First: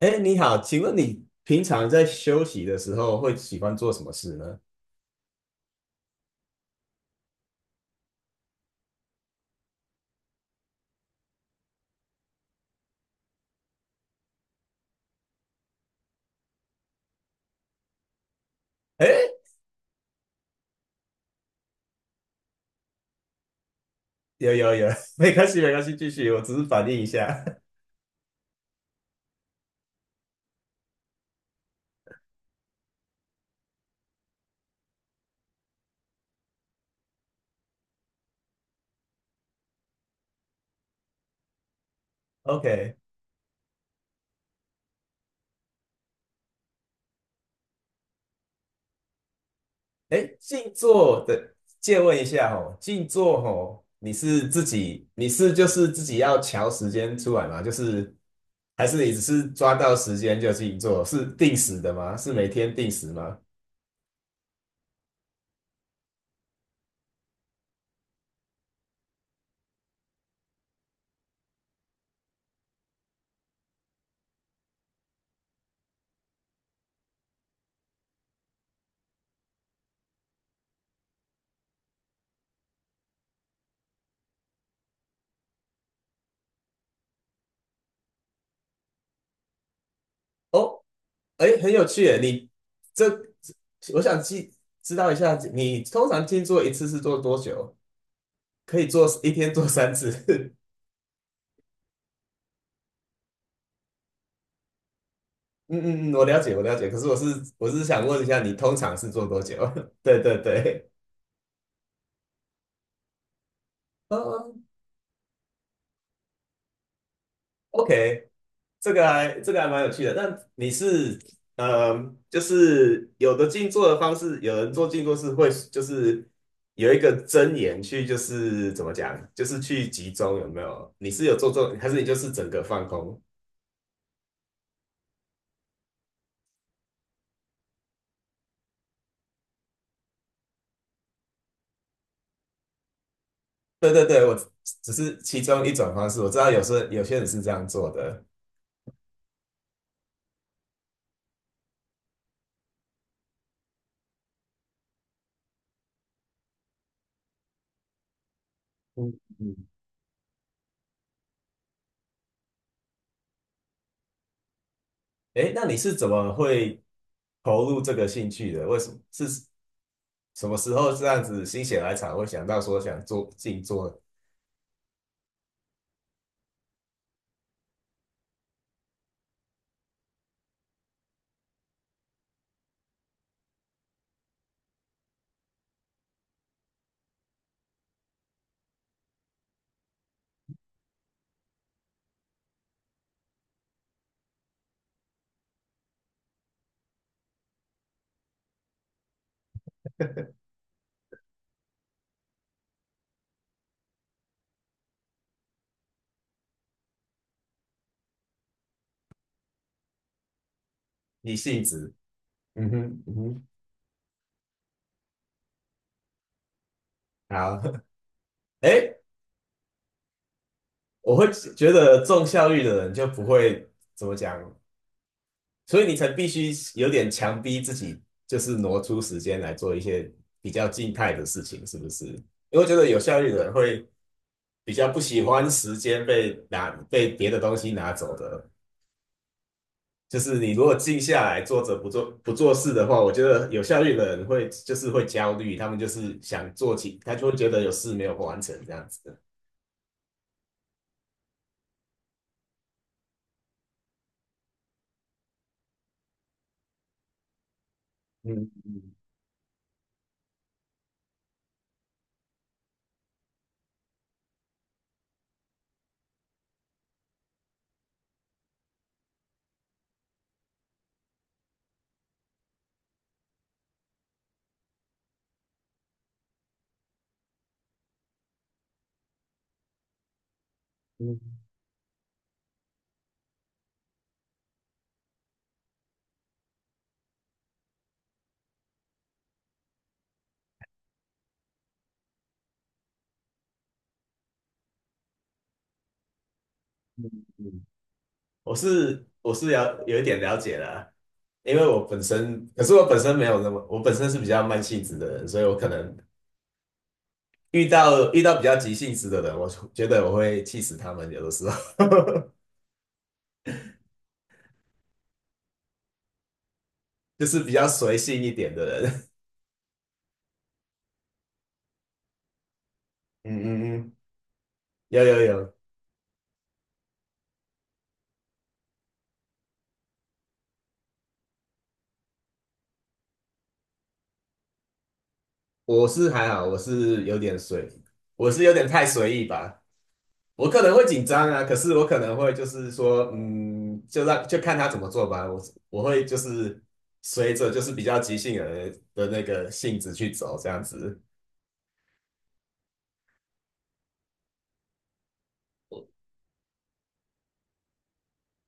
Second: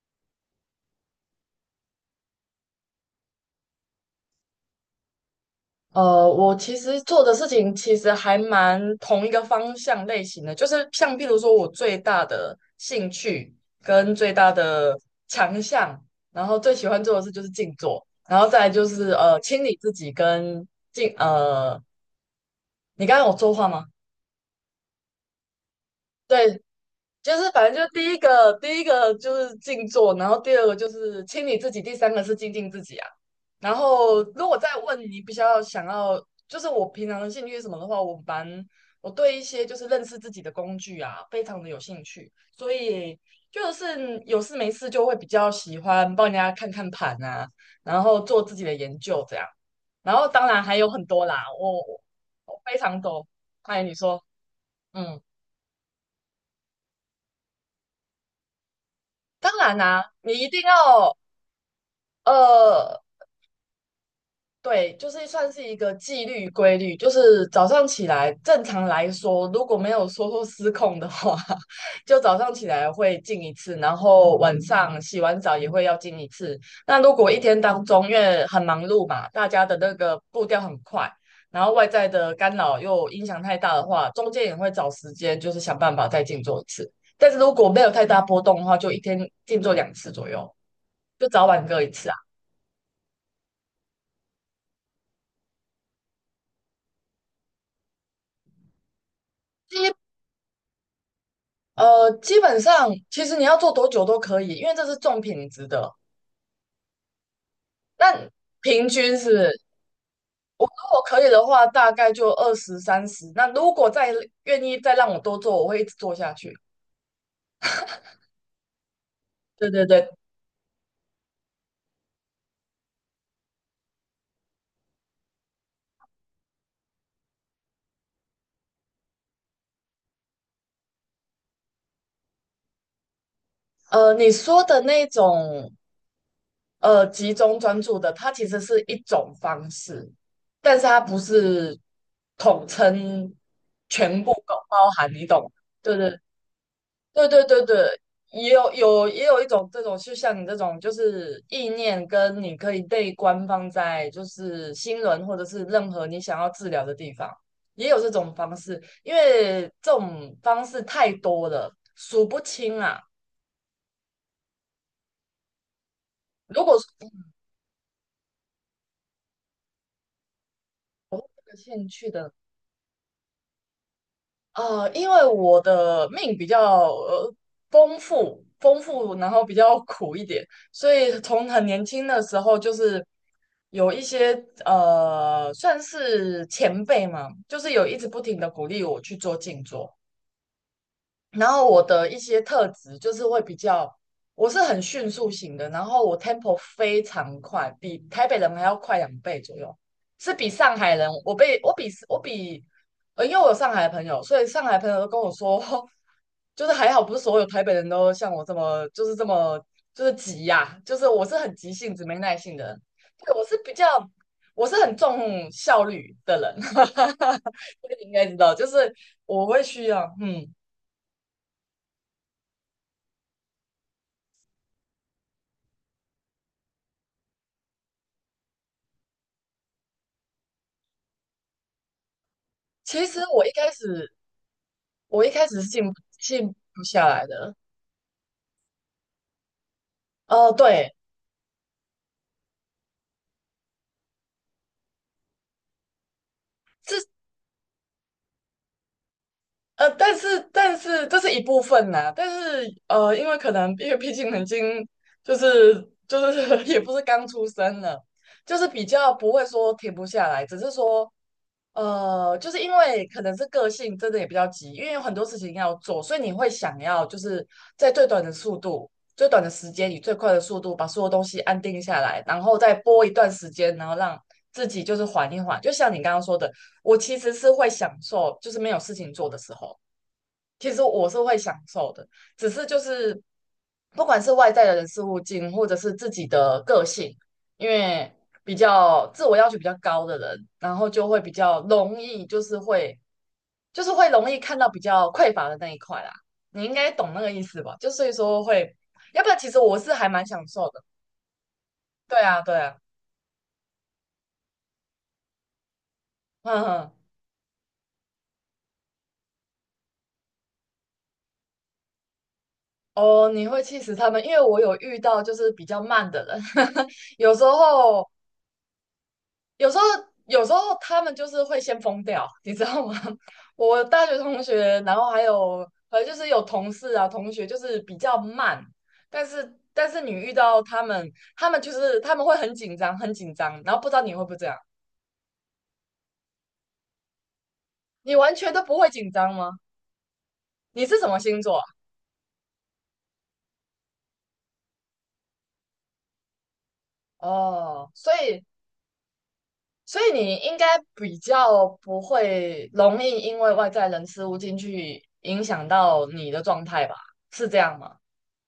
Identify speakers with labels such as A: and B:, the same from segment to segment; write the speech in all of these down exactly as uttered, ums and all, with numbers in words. A: 哎，你好，请问你平常在休息的时候会喜欢做什么事呢？
B: 呃，我其实做的事情其实还蛮同一个方向类型的，就是像譬如说我最大的兴趣跟最大的强项，然后最喜欢做的事就是静坐，然后再来就
A: 哎，
B: 是呃清理自己跟静呃，你刚刚有说话吗？
A: 有有有，没关系没关系，继续，我只
B: 对，
A: 是反应一下。
B: 就是反正就第一个，第一个就是静坐，然后第二个就是清理自己，第三个是精进自己啊。然后如果再问你比较想要，就是我平常的兴趣是什么的话，我蛮我对一些就是认识自己的工具啊，非常的有兴趣，所
A: OK，
B: 以就是有事没事就会比较喜欢帮人家看看盘啊，然后做自己的研究这样。然
A: 哎，
B: 后当然
A: 静
B: 还有很
A: 坐
B: 多啦，
A: 的，
B: 我
A: 借
B: 我
A: 问一下
B: 我
A: 哦，
B: 非常
A: 静
B: 多。
A: 坐哦，
B: 哎，你
A: 你
B: 说，
A: 是自己，
B: 嗯。
A: 你是就是自己要调时间出来吗？就是，还是你只是
B: 当
A: 抓
B: 然
A: 到
B: 啦、
A: 时
B: 你
A: 间
B: 一
A: 就
B: 定
A: 静坐，
B: 要
A: 是定时的吗？是每天定
B: 呃，
A: 时吗？
B: 对，就是算是一个纪律规律，就是早上起来，正常来说，如果没有说失控的话，就早上起来会进一次，然后晚上洗完澡也会要进一次。那如果一天当中，因为很忙碌嘛，大家的那个步调很快，然后外在的干扰又影响太大的话，中间也会找时间，就是想办法再静坐一次。但是如果没有太大波动的话，就一天静坐两次左右。
A: 哦，
B: 就早
A: 哎，
B: 晚
A: 很
B: 各
A: 有
B: 一
A: 趣
B: 次啊。
A: 耶！你这，我想记知道一下，你通常静坐一次是做多久？可以做一天做三
B: 基
A: 次？
B: 呃，基本上其实你要做多久都可以，因为这是重品质
A: 嗯
B: 的。
A: 嗯嗯，我了解，我了解。可是我是我是想问一
B: 那
A: 下，你通
B: 平
A: 常是
B: 均
A: 做
B: 是不
A: 多
B: 是，如
A: 久？对对对，
B: 果可以的话，大概就二十三十。那如果再
A: 哦，
B: 愿意再让我多做，我会一直做下去。
A: OK，这个还这个还
B: 对
A: 蛮
B: 对
A: 有趣
B: 对。
A: 的。那你是嗯，就是有的静坐的方式，有人做静坐是会就是有一个真言去，就是怎么讲，就是去集中，有没有？你是有做做，还是你就是整个放空？
B: 呃，你说的那种呃集中专注的，它其实是一种方式，但是它不是统称
A: 对对
B: 全
A: 对，
B: 部
A: 我
B: 都包
A: 只
B: 含，
A: 是
B: 你
A: 其
B: 懂吗？
A: 中一种
B: 对
A: 方
B: 对
A: 式。我知道有时候有些人
B: 对
A: 是
B: 对
A: 这
B: 对
A: 样
B: 对。
A: 做的。
B: 也有有也有一种这种，就像你这种，就是意念跟你可以被官方在就是新闻或者是任何你想要治疗的地方，也有这种方式，
A: 嗯
B: 因
A: 嗯。
B: 为这种方式太多了，数不清啊。
A: 诶，那你是怎么
B: 如果
A: 会
B: 说你
A: 投入这个兴趣的？为什么是什么时候这样子
B: 有
A: 心血
B: 兴
A: 来
B: 趣
A: 潮会
B: 的。
A: 想到说想做静坐？
B: 呃，因为我的命比较呃丰富，丰富，然后比较苦一点，所以从很年轻的时候就是有一些呃，算是前辈嘛，就是有一直不停的鼓励我去做静坐，然后我的一些特质就是会比较，我是很迅速型的，然后我 tempo 非常快，比台北人还要快两倍左右，是比上海人，我被我比我比，呃，因为我有上海的朋友，所以上海朋友都跟我说，就是还好不是所有台北人都像我这么就是这么就是急呀、就是我
A: 你
B: 是很
A: 性
B: 急
A: 值，
B: 性子、没耐性的
A: 嗯
B: 人，
A: 哼，嗯
B: 对，
A: 哼，
B: 我是比较。我是很重效率的人，
A: 好，
B: 所以你应该知道，就是
A: 哎，
B: 我会需要，嗯。
A: 我会觉得重效率的人就不会怎么讲，所以你才必须有点强逼自己，就是挪出时间来做一些比较静态的事情，是不是？因为我觉得有
B: 其
A: 效
B: 实
A: 率的
B: 我一
A: 人
B: 开
A: 会
B: 始，
A: 比较不喜
B: 我一开
A: 欢
B: 始是
A: 时
B: 静不
A: 间被
B: 静
A: 拿
B: 不下
A: 被
B: 来
A: 别的
B: 的。
A: 东西拿走的，就是你
B: 哦、
A: 如果
B: 对。
A: 静下来坐着不做不做事的话，我觉得有效率的人会就是会焦虑，他们就是想做起，他就会觉得有事没有完成这样子。的，
B: 呃，但是但是这是一部分呐、但是呃，因为可能因为毕竟已经就是就是 也不是刚出生了，
A: 嗯
B: 就是比
A: 嗯。
B: 较不会说停不下来，只是说呃，就是因为可能是个性真的也比较急，因为有很多事情要做，所以你会想要就是在最短的速度、最短的时间以最快的速度把所有东西安定下来，然后再播一段时间，然后让自己就是缓一缓。就像你刚刚说的，我其实是会享受就是没有事情做的时候。其实我
A: 嗯
B: 是会享受的，只是就是不管是外在的人事物进，或者是自己的个性，因为比较自我要求比较高的人，然后就会比较容易，就是会就是会容易看到比较匮乏的那一块啦。你应该懂那个意思
A: 嗯，
B: 吧？就所以说
A: 我
B: 会，
A: 是
B: 要不
A: 我
B: 然其
A: 是
B: 实我
A: 了
B: 是
A: 有一
B: 还
A: 点
B: 蛮
A: 了
B: 享
A: 解
B: 受的。
A: 啦，因为我本
B: 对啊，
A: 身，
B: 对
A: 可是
B: 啊。
A: 我本身没有那么，我本身是比较慢性子的人，所以我可能
B: 嗯哼。
A: 遇到遇到比较急性子的人，我觉得我会气死他们，有的时候
B: 哦，你会气死他们，因为我有遇到就是比较慢的人，
A: 就
B: 有
A: 是
B: 时
A: 比较随
B: 候
A: 性一点的人。
B: 有时候，有时候他们就是会先疯掉，你知道吗？
A: 嗯嗯
B: 我
A: 嗯，
B: 大学同学，然
A: 有
B: 后
A: 有
B: 还
A: 有，
B: 有，反正就是有同事啊，同学就是比较慢，但是但是你遇到他们，他们就是他们会很紧张，很紧张，然后不知道你会不会这样，
A: 我是还好，我是有点随，
B: 你
A: 我
B: 完
A: 是有
B: 全都
A: 点
B: 不
A: 太
B: 会紧
A: 随意
B: 张吗？
A: 吧。我可能会
B: 你是
A: 紧
B: 什么
A: 张
B: 星
A: 啊，可
B: 座啊？
A: 是我可能会就是说，嗯，就让就看他怎么做吧。我我会就是随着就是比
B: 哦，
A: 较
B: 所
A: 即兴
B: 以
A: 的的那个性质
B: 所
A: 去
B: 以
A: 走，
B: 你
A: 这
B: 应
A: 样
B: 该
A: 子
B: 比较不会容易因为外在人事物进去影响到你的状态吧？是这样吗？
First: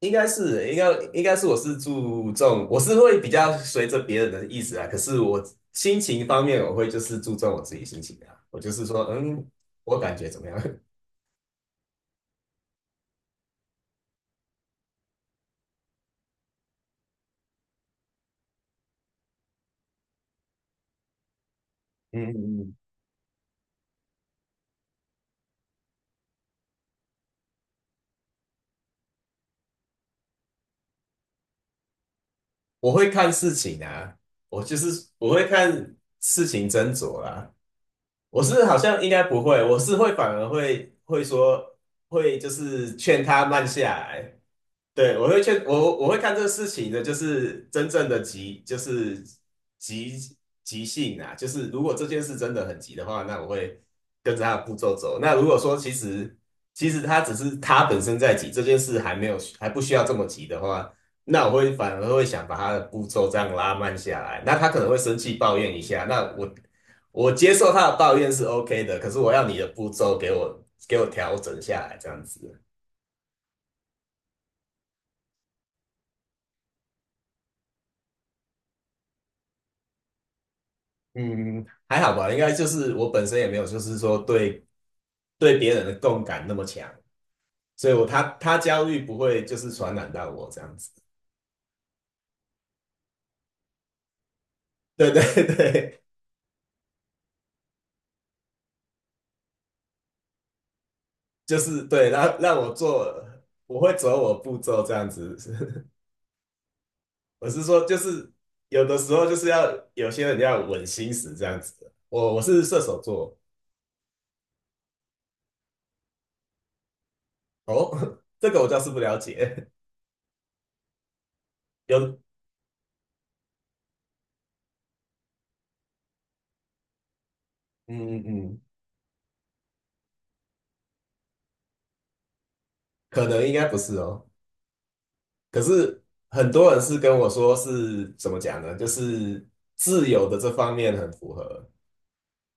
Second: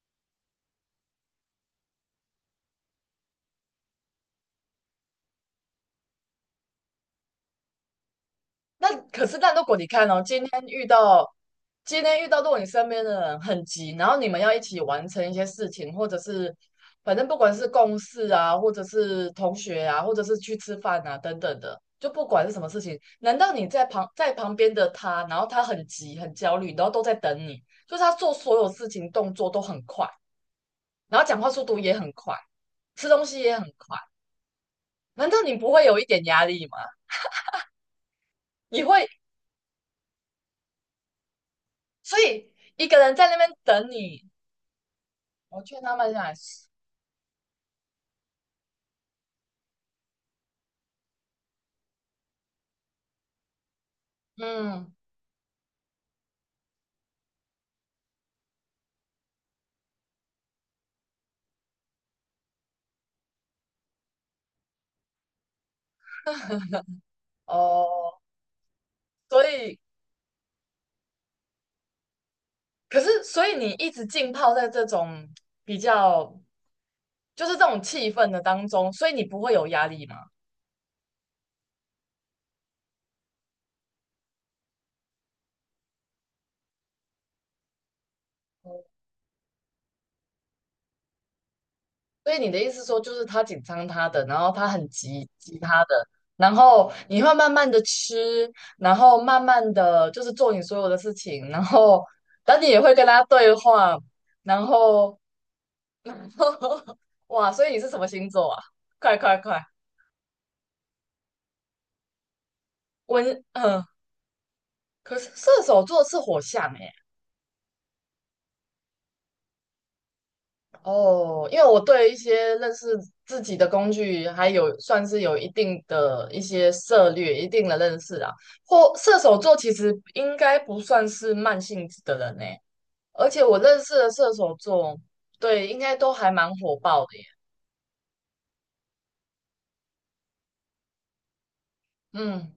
A: 应该是应该应该是我是注重我是会比较随着别人的意思啊，可是我心情方面我会就是注重我自己心情啊，我就是
B: 那
A: 说，
B: 可是，
A: 嗯，
B: 但如果你
A: 我
B: 看
A: 感
B: 哦，
A: 觉怎
B: 今
A: 么样？
B: 天遇 到今天遇到，如果你身边的人很急，然后你们要一起完成一些事情，或者是反正不管是共事啊，或者是同学啊，或者是去吃饭啊等等的，就
A: 嗯
B: 不管是
A: 嗯
B: 什么
A: 嗯，
B: 事情，难道你在旁在旁边的他，然后他很急很焦虑，然后都在等你，就是他做所有事情动作都很快，然后讲话速度也很快，
A: 我会
B: 吃东
A: 看
B: 西
A: 事
B: 也很
A: 情
B: 快，
A: 啊，我就是
B: 难
A: 我
B: 道
A: 会
B: 你不会
A: 看
B: 有一点压
A: 事
B: 力
A: 情
B: 吗？
A: 斟酌啦、我是好
B: 你
A: 像
B: 会，
A: 应该不会，我是会反而会会说
B: 所
A: 会就
B: 以一
A: 是
B: 个人
A: 劝
B: 在那
A: 他
B: 边
A: 慢下
B: 等你。
A: 来，对，我会
B: 我
A: 劝
B: 劝他
A: 我我
B: 们
A: 会
B: 来
A: 看这个
B: 是，
A: 事情的，就是真正的急，就是急急性啊，就是如果这件事真的很急的话，那我会跟着他的步
B: 嗯。
A: 骤走。那如果说其实其实他只是他本身在急，这件事还没有还不需要这么急的话，那我会反而会想把他的步骤这样拉慢下来。那他可能会生气抱怨一下，那我我接受他的抱
B: 哦，
A: 怨是 OK 的，可是我
B: 所
A: 要你的
B: 以，
A: 步骤给我给我调整下来，这样子。
B: 可是，所以你一直浸泡在这种比较，就是这种气氛的当中，所以你不会有压力嘛？
A: 嗯，还好吧，应该就是我本身也没有，就是说对对别人的共感那么强，所以我他他焦
B: 哦，
A: 虑不会就是传染到我这样子。
B: 所以你的意思说，就是他紧张他的，然后他很
A: 对
B: 急
A: 对
B: 急他的，
A: 对，
B: 然后你会慢慢的吃，然后慢慢的就是做你所有的事情，
A: 就
B: 然
A: 是
B: 后，
A: 对，让让
B: 但你
A: 我
B: 也会跟
A: 做，
B: 他对
A: 我会
B: 话，
A: 走我步
B: 然
A: 骤这样
B: 后，
A: 子。我
B: 哇，
A: 是
B: 所以你
A: 说，
B: 是
A: 就
B: 什么星
A: 是
B: 座啊？
A: 有的时
B: 快
A: 候就
B: 快
A: 是
B: 快。
A: 要有些人要稳心思这样子。我我是射手座
B: 温，嗯。可是射手座是火象诶、
A: 哦，这个我倒是不了解。
B: 哦，因为我
A: 有，
B: 对一
A: 嗯
B: 些认识自己的工具还有算是有一定的一些涉略、一定的认识
A: 嗯
B: 啊。
A: 嗯，
B: 或射手座其实应该不算是慢性子的人呢、
A: 可
B: 而且
A: 能应
B: 我
A: 该不
B: 认识
A: 是
B: 的
A: 哦。
B: 射手座，
A: 可
B: 对，应该
A: 是
B: 都还蛮
A: 很多
B: 火
A: 人是
B: 爆
A: 跟
B: 的耶。
A: 我说是怎么讲呢？就是自由的这方面很符合，
B: 嗯。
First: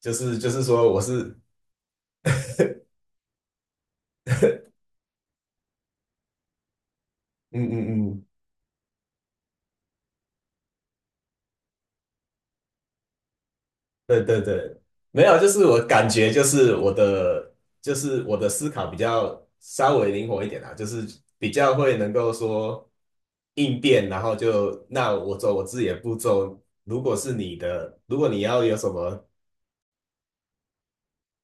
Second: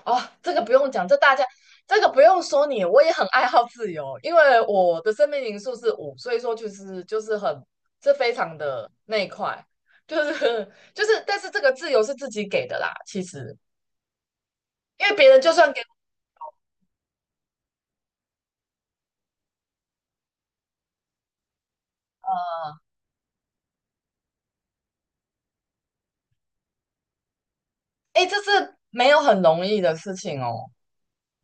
A: 就
B: 哦，
A: 是就
B: 这个
A: 是
B: 不
A: 说
B: 用
A: 我
B: 讲，这大
A: 是
B: 家这个不用说你，我也很爱好自由，因为我的生命灵数是五，所以说就是就是很
A: 嗯嗯
B: 这
A: 嗯，
B: 非常的那一块，就是就是，但是这个自由是自己给的啦，其实
A: 对对对，
B: 因为
A: 没
B: 别
A: 有，
B: 人
A: 就
B: 就
A: 是
B: 算
A: 我
B: 给我，
A: 感觉就是我的就是我的思考比较稍微灵活一点啊，就是比较会能够说应变，然后就那我走我自己的步骤。如果是你的，如
B: 哎，
A: 果
B: 这
A: 你要
B: 是
A: 有什
B: 没有
A: 么
B: 很容易的事情哦，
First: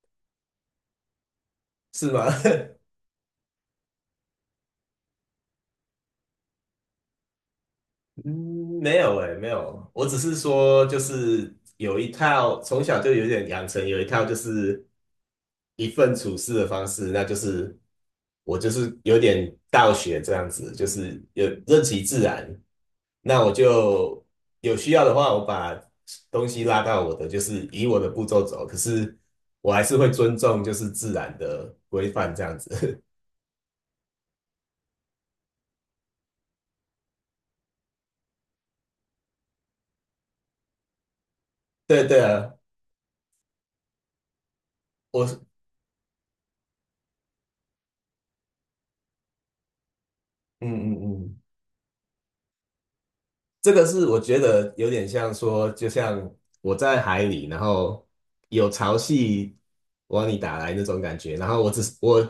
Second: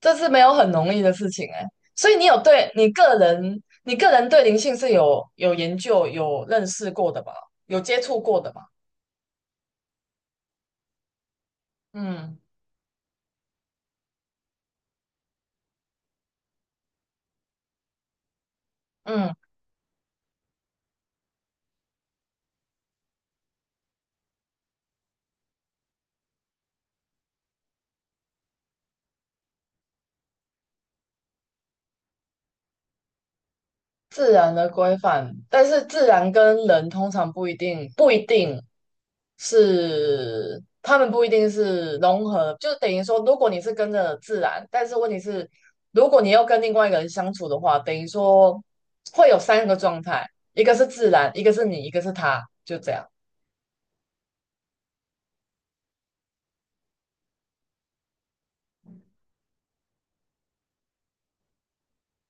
B: 这是没有很容易的事情哎，所
A: 是
B: 以
A: 吗？
B: 你有对 你个人你个人对灵性是有有研究有认识过的吧？有接触过的吧？
A: 嗯，没有诶，没有，我只是说就是有一
B: 嗯
A: 套，从小就有点养成有一套就是一份处事的方式，那就是我就是有
B: 嗯。
A: 点道学这样子，就是有任其自然。那我就有需要的话，我把东西拉到我的，就是以我的步骤走。可是我还是会尊重就是自然的规范这样子。
B: 自然的规范，但是自然跟人通常不一定不一定是，他们不一定 是
A: 对对
B: 融
A: 啊，
B: 合，就等于说，如果你是跟着自然，但是问题是，
A: 我
B: 如果你要跟另外一个人相处的话，等于说会有三个状态，一
A: 嗯
B: 个是自
A: 嗯
B: 然，
A: 嗯。
B: 一个是你，一个是他，就这样。
A: 这个是我觉得有点像说，就像我在海里，然后有潮汐往你打来那种感觉，然后我只是我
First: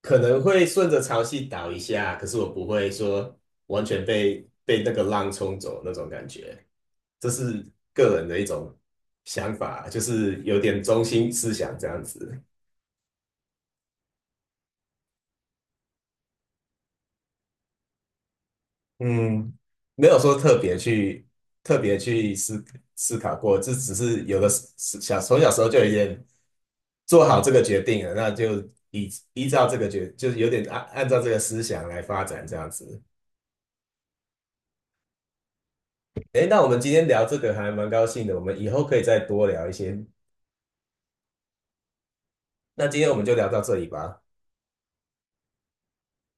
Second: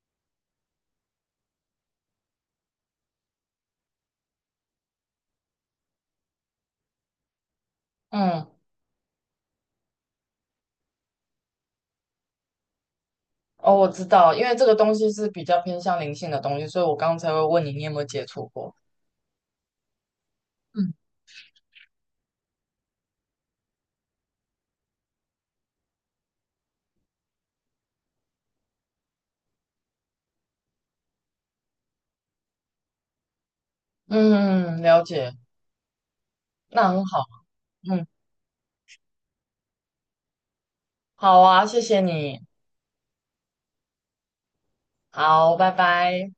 A: 可能会顺着潮汐倒一下，可是我不会说完全被被那个浪冲走那种感觉，这是个人的一
B: 嗯。
A: 种想法，就是有点中心思想这样子。
B: 哦，我知道，因为这个东西是比较偏向灵性的东西，所以我刚才会问你，你有没有接触过？
A: 嗯，没有说特别
B: 嗯
A: 去特别去思思考过，这只是有的时小从小时候就有点做好这个决定了，那就依依照这个决，就是有点按按照这个思想来发展这样子。
B: 嗯。了解，
A: 诶，那我们
B: 那
A: 今
B: 很
A: 天
B: 好，
A: 聊这个还蛮高
B: 嗯，
A: 兴的，我们以后可以再多聊一些。
B: 好啊，谢谢你。
A: 那今天我们就聊到这里吧。
B: 好，拜拜。